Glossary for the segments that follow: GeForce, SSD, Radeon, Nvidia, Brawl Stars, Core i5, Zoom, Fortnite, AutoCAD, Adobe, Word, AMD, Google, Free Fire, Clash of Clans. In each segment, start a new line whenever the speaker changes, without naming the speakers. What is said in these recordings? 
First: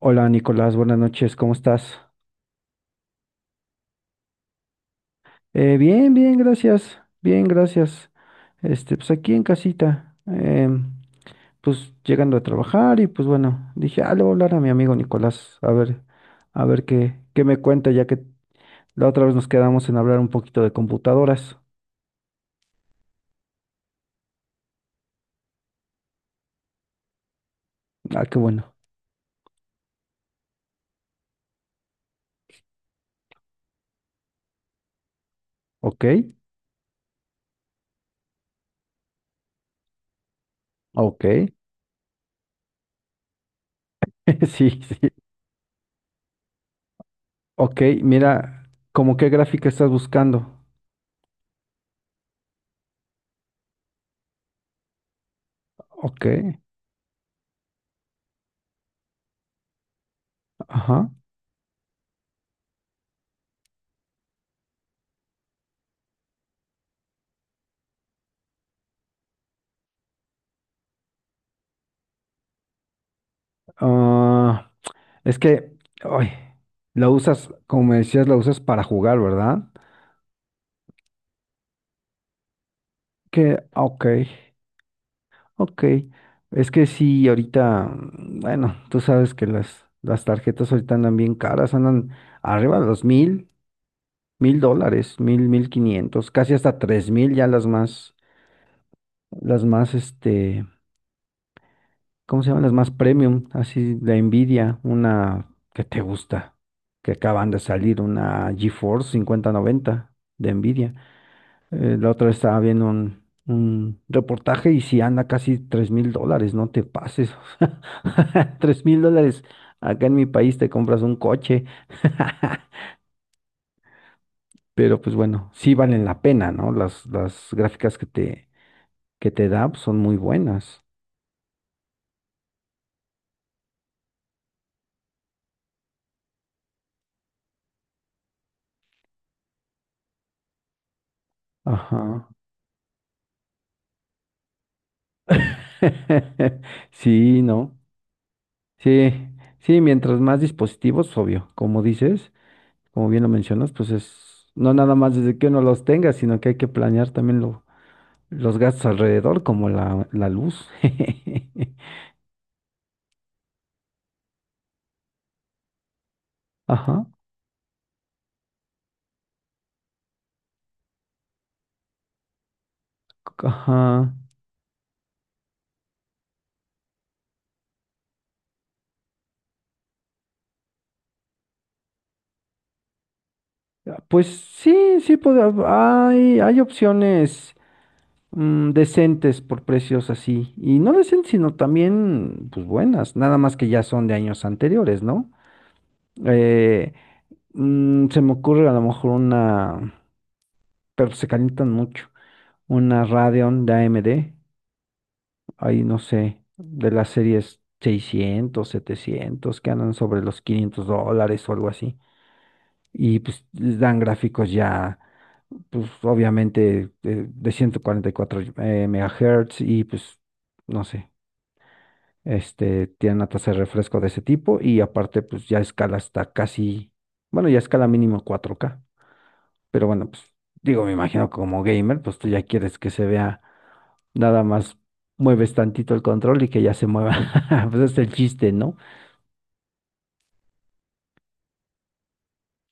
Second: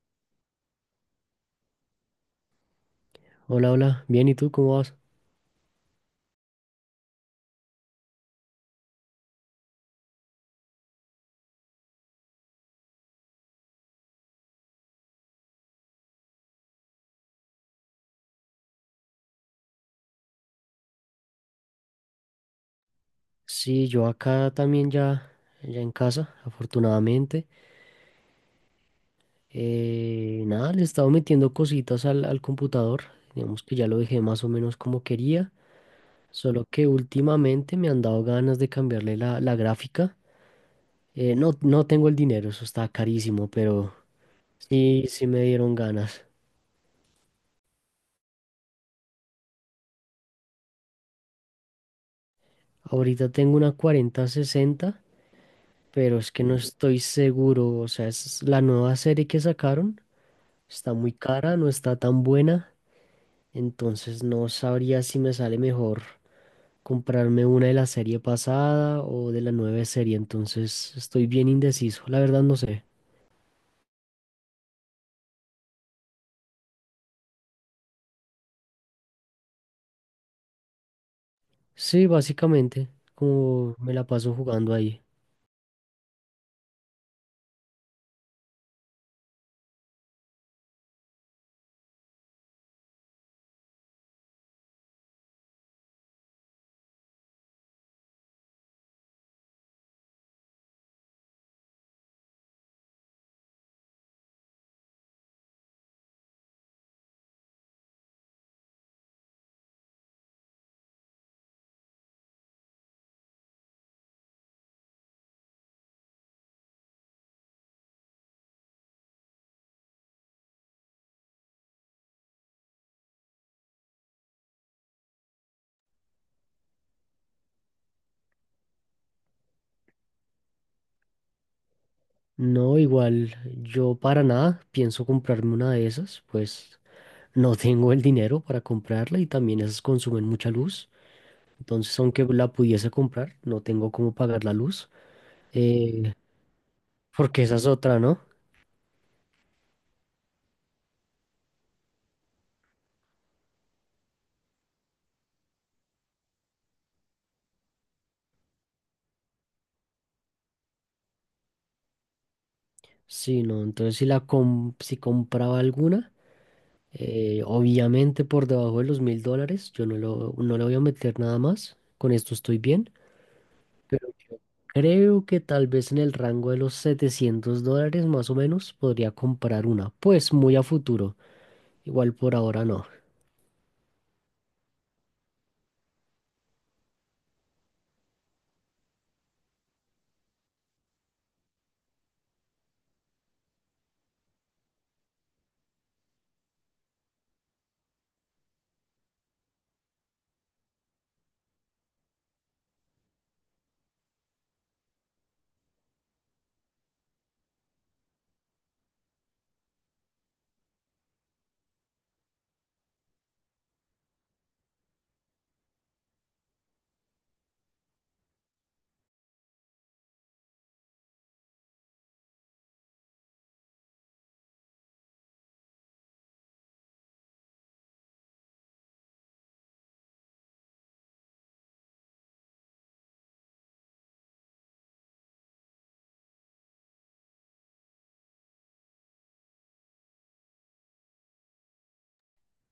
Hola Nicolás, buenas noches, ¿cómo estás?
Hola, hola, bien, ¿y tú cómo vas?
Bien, bien, gracias, bien, gracias. Pues aquí en casita, pues llegando a trabajar y pues bueno, dije, ah, le voy a hablar a mi amigo Nicolás, a ver qué me cuenta, ya que la otra vez nos quedamos en hablar un poquito de computadoras.
Sí, yo acá también ya, ya en casa, afortunadamente.
Ah, qué bueno.
Nada, le he estado metiendo cositas al computador, digamos que ya lo dejé más o menos como quería,
Ok,
solo que últimamente me han dado ganas de cambiarle la gráfica.
ok.
No tengo el dinero, eso está carísimo, pero
Sí,
sí,
sí.
sí me dieron ganas.
Ok, mira, ¿cómo qué gráfica estás buscando?
Ahorita tengo una 4060, pero
Ok,
es que no estoy seguro, o sea, es la nueva serie que sacaron. Está muy
ajá.
cara, no está tan buena, entonces no sabría si me sale mejor comprarme una de la serie pasada o de la nueva serie, entonces estoy bien indeciso, la verdad no sé.
Ah. Es que, ay, la usas, como me decías, la usas para jugar, ¿verdad?
Sí, básicamente,
Que,
como me
ok,
la paso jugando ahí.
ok. Es que sí, ahorita, bueno, tú sabes que las tarjetas ahorita andan bien caras, andan arriba de los mil, mil dólares, mil, 1.500, casi hasta tres mil ya las más, las más, ¿cómo se llaman? Las más premium, así, la Nvidia, una que te gusta, que acaban de salir, una GeForce 5090 de Nvidia. La otra vez estaba viendo un reportaje y si anda casi 3.000 dólares, no te pases. 3.000 dólares. Acá en mi país te compras un coche. Pero pues bueno, sí valen la pena, ¿no? Las gráficas que te da pues, son muy buenas.
No, igual yo para nada pienso comprarme una de esas, pues no tengo el dinero para comprarla y también esas consumen mucha luz, entonces aunque
Ajá.
la pudiese comprar, no tengo cómo pagar la luz, eh,
Sí,
porque esa es
¿no?
otra, ¿no?
Sí, sí, mientras más dispositivos, obvio, como dices, como bien lo mencionas, pues es, no nada más desde que uno los tenga, sino que hay que planear también lo, los gastos alrededor, como la luz.
Sí, no, entonces si compraba alguna,
Ajá,
obviamente por debajo de los $1000, yo no le voy a meter nada más, con esto estoy bien, pero
ajá.
yo creo que tal vez en el rango de los $700 más o menos podría comprar una, pues muy a futuro, igual por ahora no.
Pues sí, sí, hay opciones decentes por precios así. Y no decentes, sino también, pues buenas. Nada más que ya son de años anteriores, ¿no? Eh, Se me ocurre a lo mejor una, pero se calientan mucho, una Radeon de AMD. Ahí no sé, de las series 600 700 que andan sobre los 500 dólares o algo así. Y pues les dan gráficos ya, pues obviamente de 144 megahertz y pues no sé, tienen una tasa de refresco de ese tipo y aparte pues ya escala hasta casi, bueno, ya escala mínimo 4K, pero bueno, pues digo, me imagino que como gamer, pues tú ya quieres que se vea, nada más mueves tantito el control y que ya se mueva. Pues es el chiste, ¿no?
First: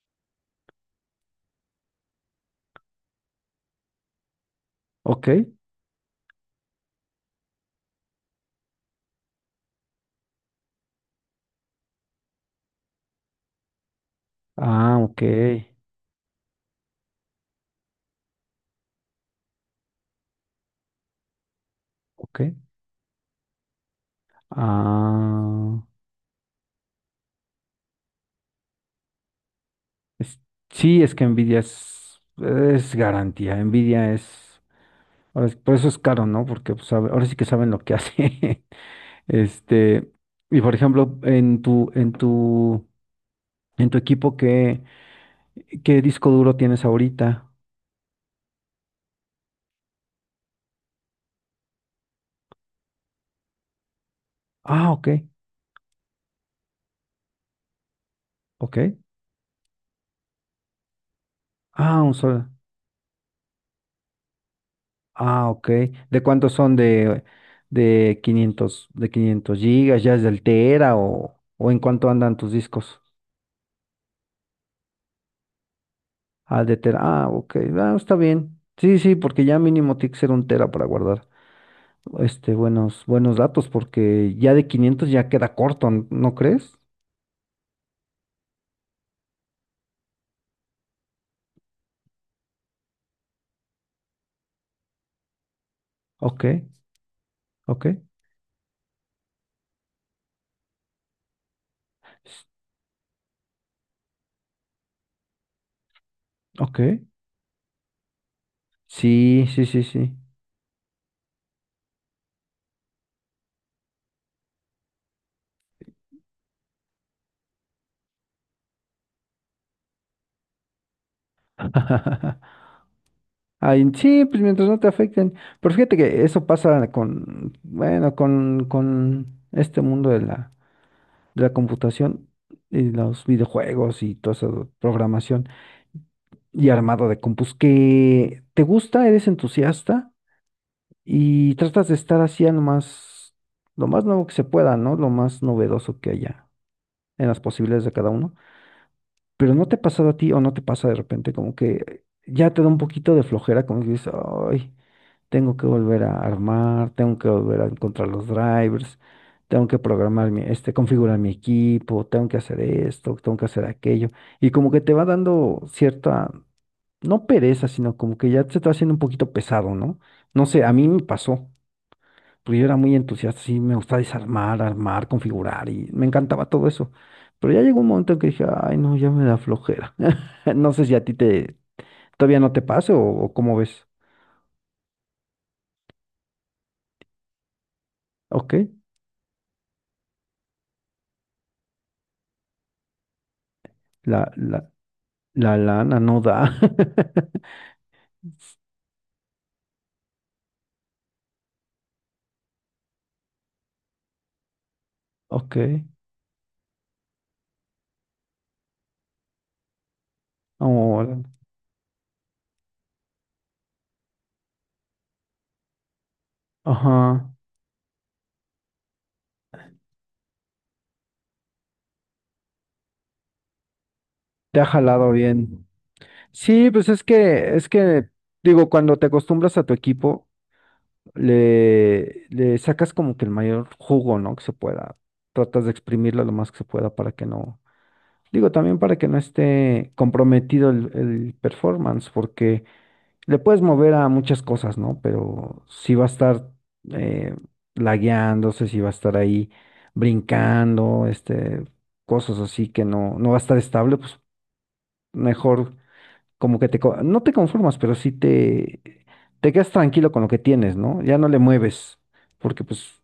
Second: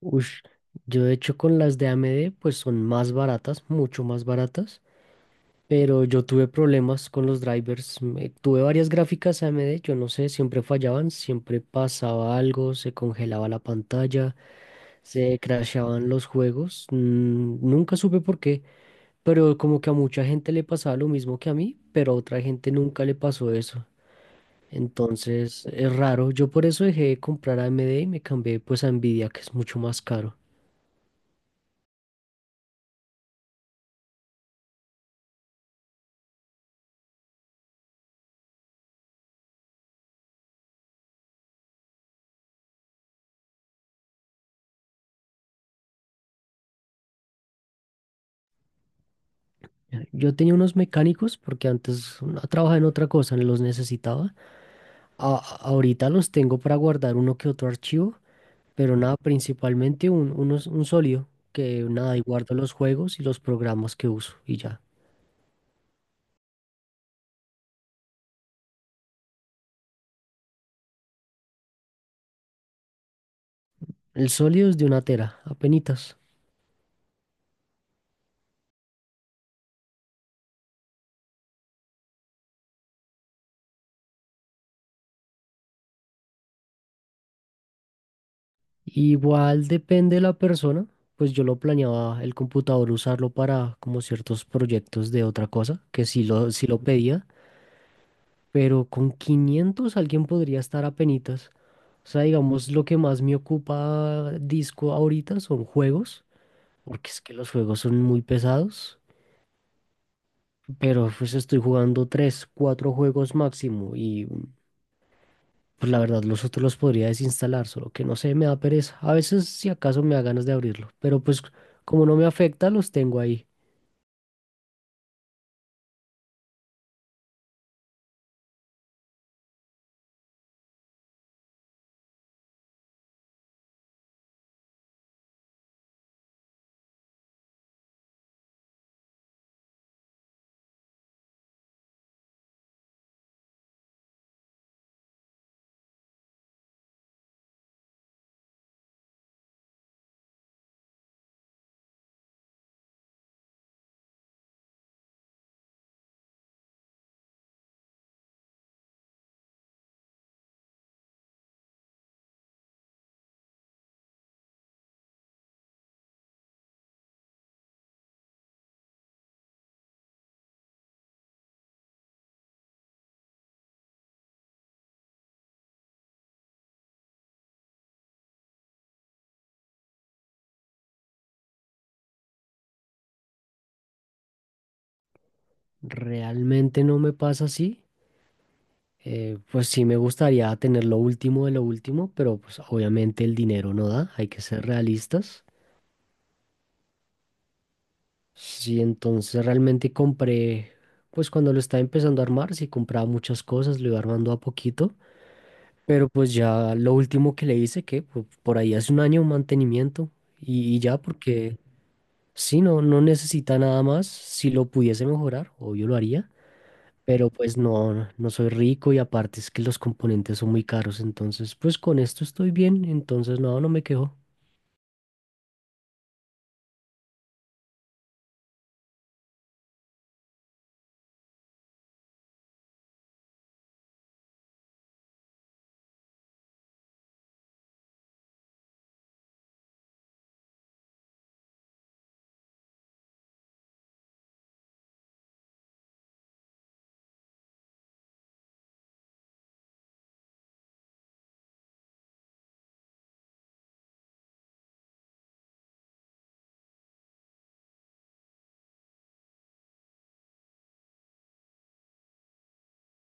Ush, yo de hecho con las de AMD pues son más baratas, mucho más baratas.
Ok.
Pero yo tuve problemas con los drivers. Tuve varias gráficas AMD, yo no sé, siempre fallaban, siempre pasaba algo, se congelaba la pantalla,
Ah, ok.
se crashaban los juegos. Nunca supe por qué, pero como que a mucha gente le pasaba lo mismo que a mí, pero a
Ok.
otra gente nunca le pasó eso. Entonces
Ah,
es raro. Yo por eso dejé de comprar AMD y me cambié pues a Nvidia, que es mucho más caro.
es- sí, es que Nvidia es garantía. Nvidia es, ahora por eso es caro, ¿no? Porque pues, ahora sí que saben lo que hace. Este, y por ejemplo, en tu equipo, ¿qué disco duro tienes ahorita?
Yo tenía unos mecánicos porque antes trabajaba en otra cosa, los necesitaba.
Ah, ok,
Ahorita los tengo para guardar uno que otro archivo,
ok.
pero nada, principalmente un sólido, que
Ah, un
nada, y
solo.
guardo los juegos y los programas que uso y ya.
Ah, ok. ¿De cuántos son de 500? ¿De 500 gigas? ¿Ya es del Tera o en cuánto andan tus discos?
El sólido es de una tera, apenitas.
Ah, de Tera. Ah, ok. Ah, está bien. Sí, sí, porque ya mínimo tiene que ser un Tera para guardar buenos datos, porque ya de 500 ya queda corto, ¿no crees?
Igual depende de la persona, pues yo lo planeaba el computador usarlo para como ciertos proyectos de otra cosa,
Ok,
sí lo pedía,
ok,
pero con 500 alguien podría estar apenitas. O sea,
s-
digamos, lo que más me ocupa disco ahorita son juegos
ok.
porque es que los juegos son muy pesados,
Sí, sí, sí, sí.
pero pues estoy jugando tres, cuatro juegos máximo y pues la verdad los otros los podría desinstalar, solo que no sé, me da pereza. A veces si acaso me da ganas de abrirlo, pero pues como no me afecta, los tengo ahí.
Ay, sí, pues mientras no te afecten. Pero fíjate que eso pasa con, bueno, con este mundo de la computación y los videojuegos y toda esa programación y armado de compus que te gusta, eres entusiasta y tratas de estar así a lo más nuevo que se pueda, ¿no? Lo más novedoso que haya en las posibilidades de cada uno. Pero no te ha pasado a ti o no te pasa de repente como que ya te da un poquito de flojera, como que dices, ay, tengo que volver a armar, tengo que volver a encontrar los drivers, tengo que programar mi, configurar mi equipo, tengo que hacer esto, tengo que hacer aquello. Y como que te va dando cierta, no pereza, sino como que ya se te va haciendo un poquito pesado, ¿no? No sé, a mí me pasó, porque yo era muy entusiasta, sí, me gustaba desarmar, armar, configurar y me encantaba todo eso. Pero ya llegó un momento en que dije, ay, no, ya me da flojera. No sé si a ti te, todavía no te pase o cómo ves.
Realmente no me pasa así.
Ok,
Pues sí me gustaría tener lo último de lo último, pero pues obviamente el dinero no da, hay
la,
que ser
la
realistas.
La lana no da.
Sí, entonces realmente compré, pues cuando lo estaba empezando a armar, sí compraba muchas cosas, lo iba armando a poquito,
Ok.
pero pues ya lo último que le hice, por ahí hace un año mantenimiento y ya
Ahora.
porque sí, no, no necesita nada más, si lo pudiese mejorar, obvio lo haría,
Ajá.
pero pues no, no soy rico y aparte es que los componentes son muy caros, entonces pues con esto estoy bien, entonces no, no me quejo.
Te ha jalado bien. Sí, pues es que, digo, cuando te acostumbras a tu equipo, le sacas como que el mayor jugo, ¿no? Que se pueda. Tratas de exprimirlo lo más que se pueda para que no. Digo, también para que no esté comprometido el performance, porque le puedes mover a muchas cosas, ¿no? Pero si va a estar eh, lagueándose, si va a estar ahí brincando, cosas así que no va a estar estable, pues mejor como que te, no te conformas, pero sí te quedas tranquilo con lo que tienes, ¿no? Ya no le mueves, porque pues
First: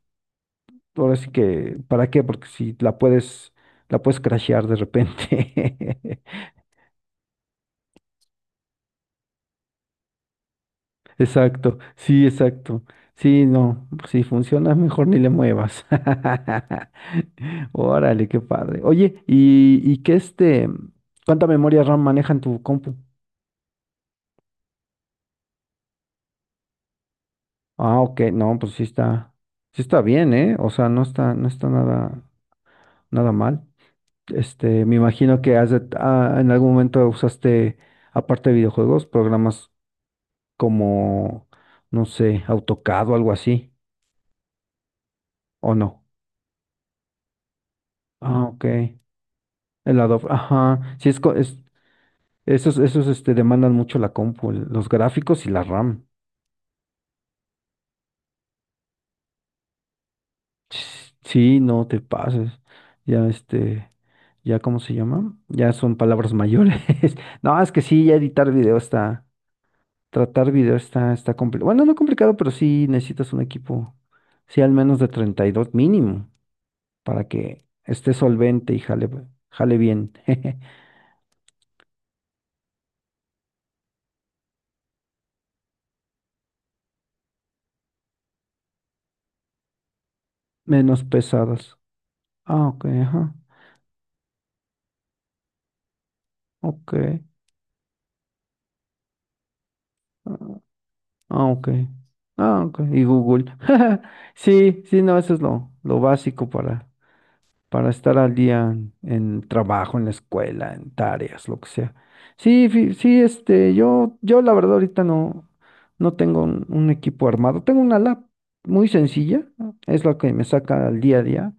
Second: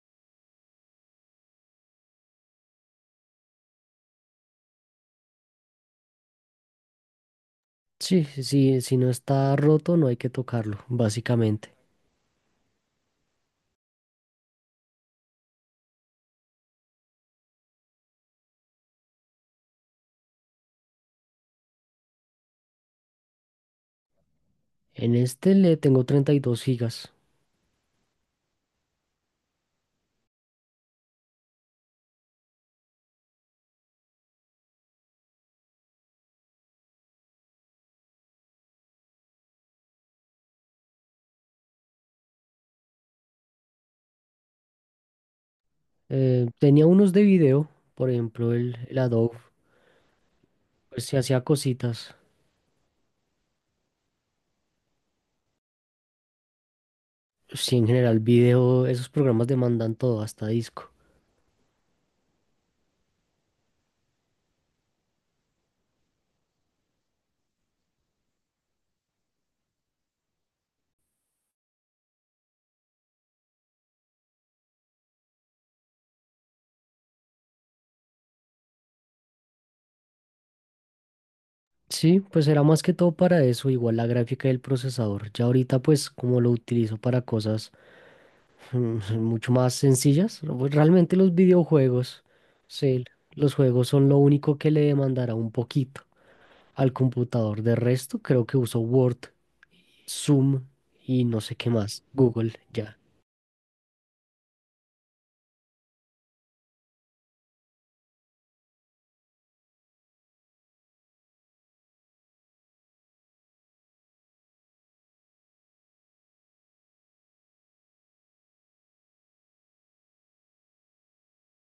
ahora sí que, ¿para qué? Porque si la puedes crashear de repente.
Sí, sí, sí, si no está roto no hay que tocarlo, básicamente.
Exacto, sí, exacto. Sí, no, si funciona mejor ni le muevas. Órale, qué padre. Oye, ¿y, y, qué este? ¿Cuánta memoria RAM maneja en tu compu?
En este le tengo 32 gigas.
Ah, ok, no, pues sí está bien, ¿eh? O sea, no está nada, nada mal. Me imagino que en algún momento usaste, aparte de videojuegos, programas como, no sé, AutoCAD o algo así, ¿o no?
Tenía unos de video, por
Ah,
ejemplo,
ok.
el Adobe,
El Adobe, ajá.
pues
Sí,
se hacía cositas.
esos demandan mucho la compu, los gráficos y la RAM.
Sí, en general, video, esos programas demandan todo, hasta disco.
Sí, no te pases. Ya, ya, ¿cómo se llama? Ya son palabras mayores. No, es que sí, ya editar video está, tratar video está complicado. Bueno, no complicado, pero sí necesitas un equipo, sí, al menos de 32 mínimo, para que esté solvente y jale bien.
Sí, pues era más que todo para eso, igual la gráfica y el procesador. Ya ahorita, pues, como lo utilizo para cosas mucho más sencillas, pues,
Menos
realmente los
pesadas.
videojuegos,
Ah, ok,
sí,
ajá.
los juegos son lo único que le demandará un poquito al
Ok.
computador. De resto, creo que uso Word, Zoom y no
Ah,
sé qué
ok.
más. Google,
Ah, ok.
ya.
Y Google. Sí, sí, no, eso es lo básico para estar al día en trabajo, en la escuela, en tareas, lo que sea. Sí, sí, yo la verdad ahorita no tengo un equipo armado. Tengo una lab muy sencilla, es la que me saca al día a día.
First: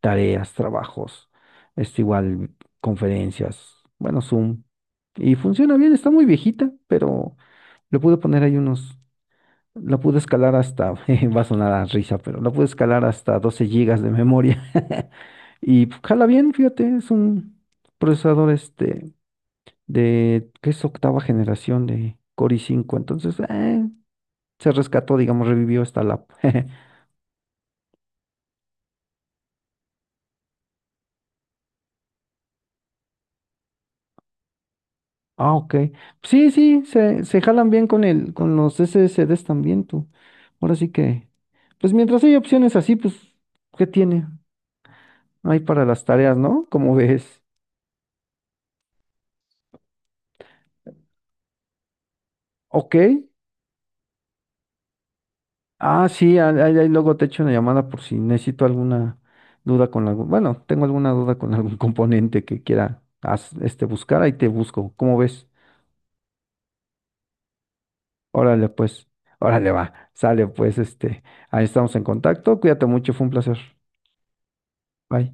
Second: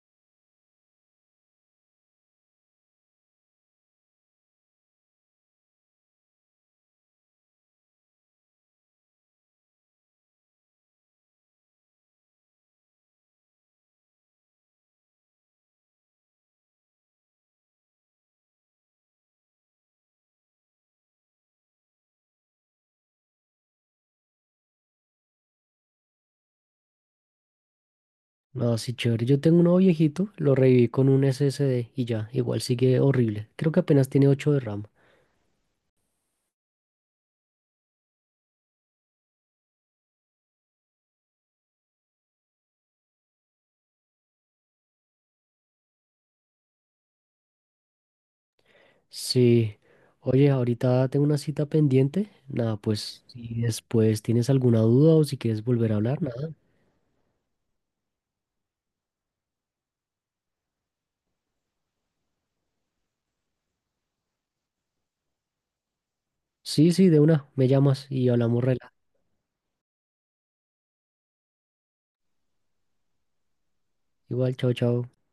Tareas, trabajos, igual, conferencias, bueno, Zoom. Y funciona bien, está muy viejita, pero le pude poner ahí unos. La pude escalar hasta, jeje, va a sonar a risa, pero la pude escalar hasta 12 gigas de memoria. Y pues, jala bien, fíjate, es un procesador de que es octava generación de Core i5, entonces se rescató, digamos, revivió esta lap.
No, sí, chévere. Yo tengo uno viejito, lo reviví con un SSD y ya, igual sigue horrible. Creo que apenas tiene 8 de RAM.
Ah, ok. Sí, sí, se jalan bien con el, con los SSDs también tú. Ahora sí que, pues mientras hay opciones así, pues, ¿qué tiene? Hay para las tareas, ¿no? Como ves.
Sí. Oye, ahorita tengo una cita pendiente. Nada,
Ok,
pues si después tienes alguna duda o si quieres volver a
ah,
hablar,
sí,
nada.
ahí luego te echo una llamada por si necesito alguna duda con algún, bueno, tengo alguna duda con algún componente que quiera buscar, ahí te busco. ¿Cómo ves?
Sí, sí, de una, me llamas y hablamos
Órale,
rela.
pues, órale, va, sale, pues, ahí estamos en contacto, cuídate mucho, fue un placer.
Igual, chao, chao.
Bye.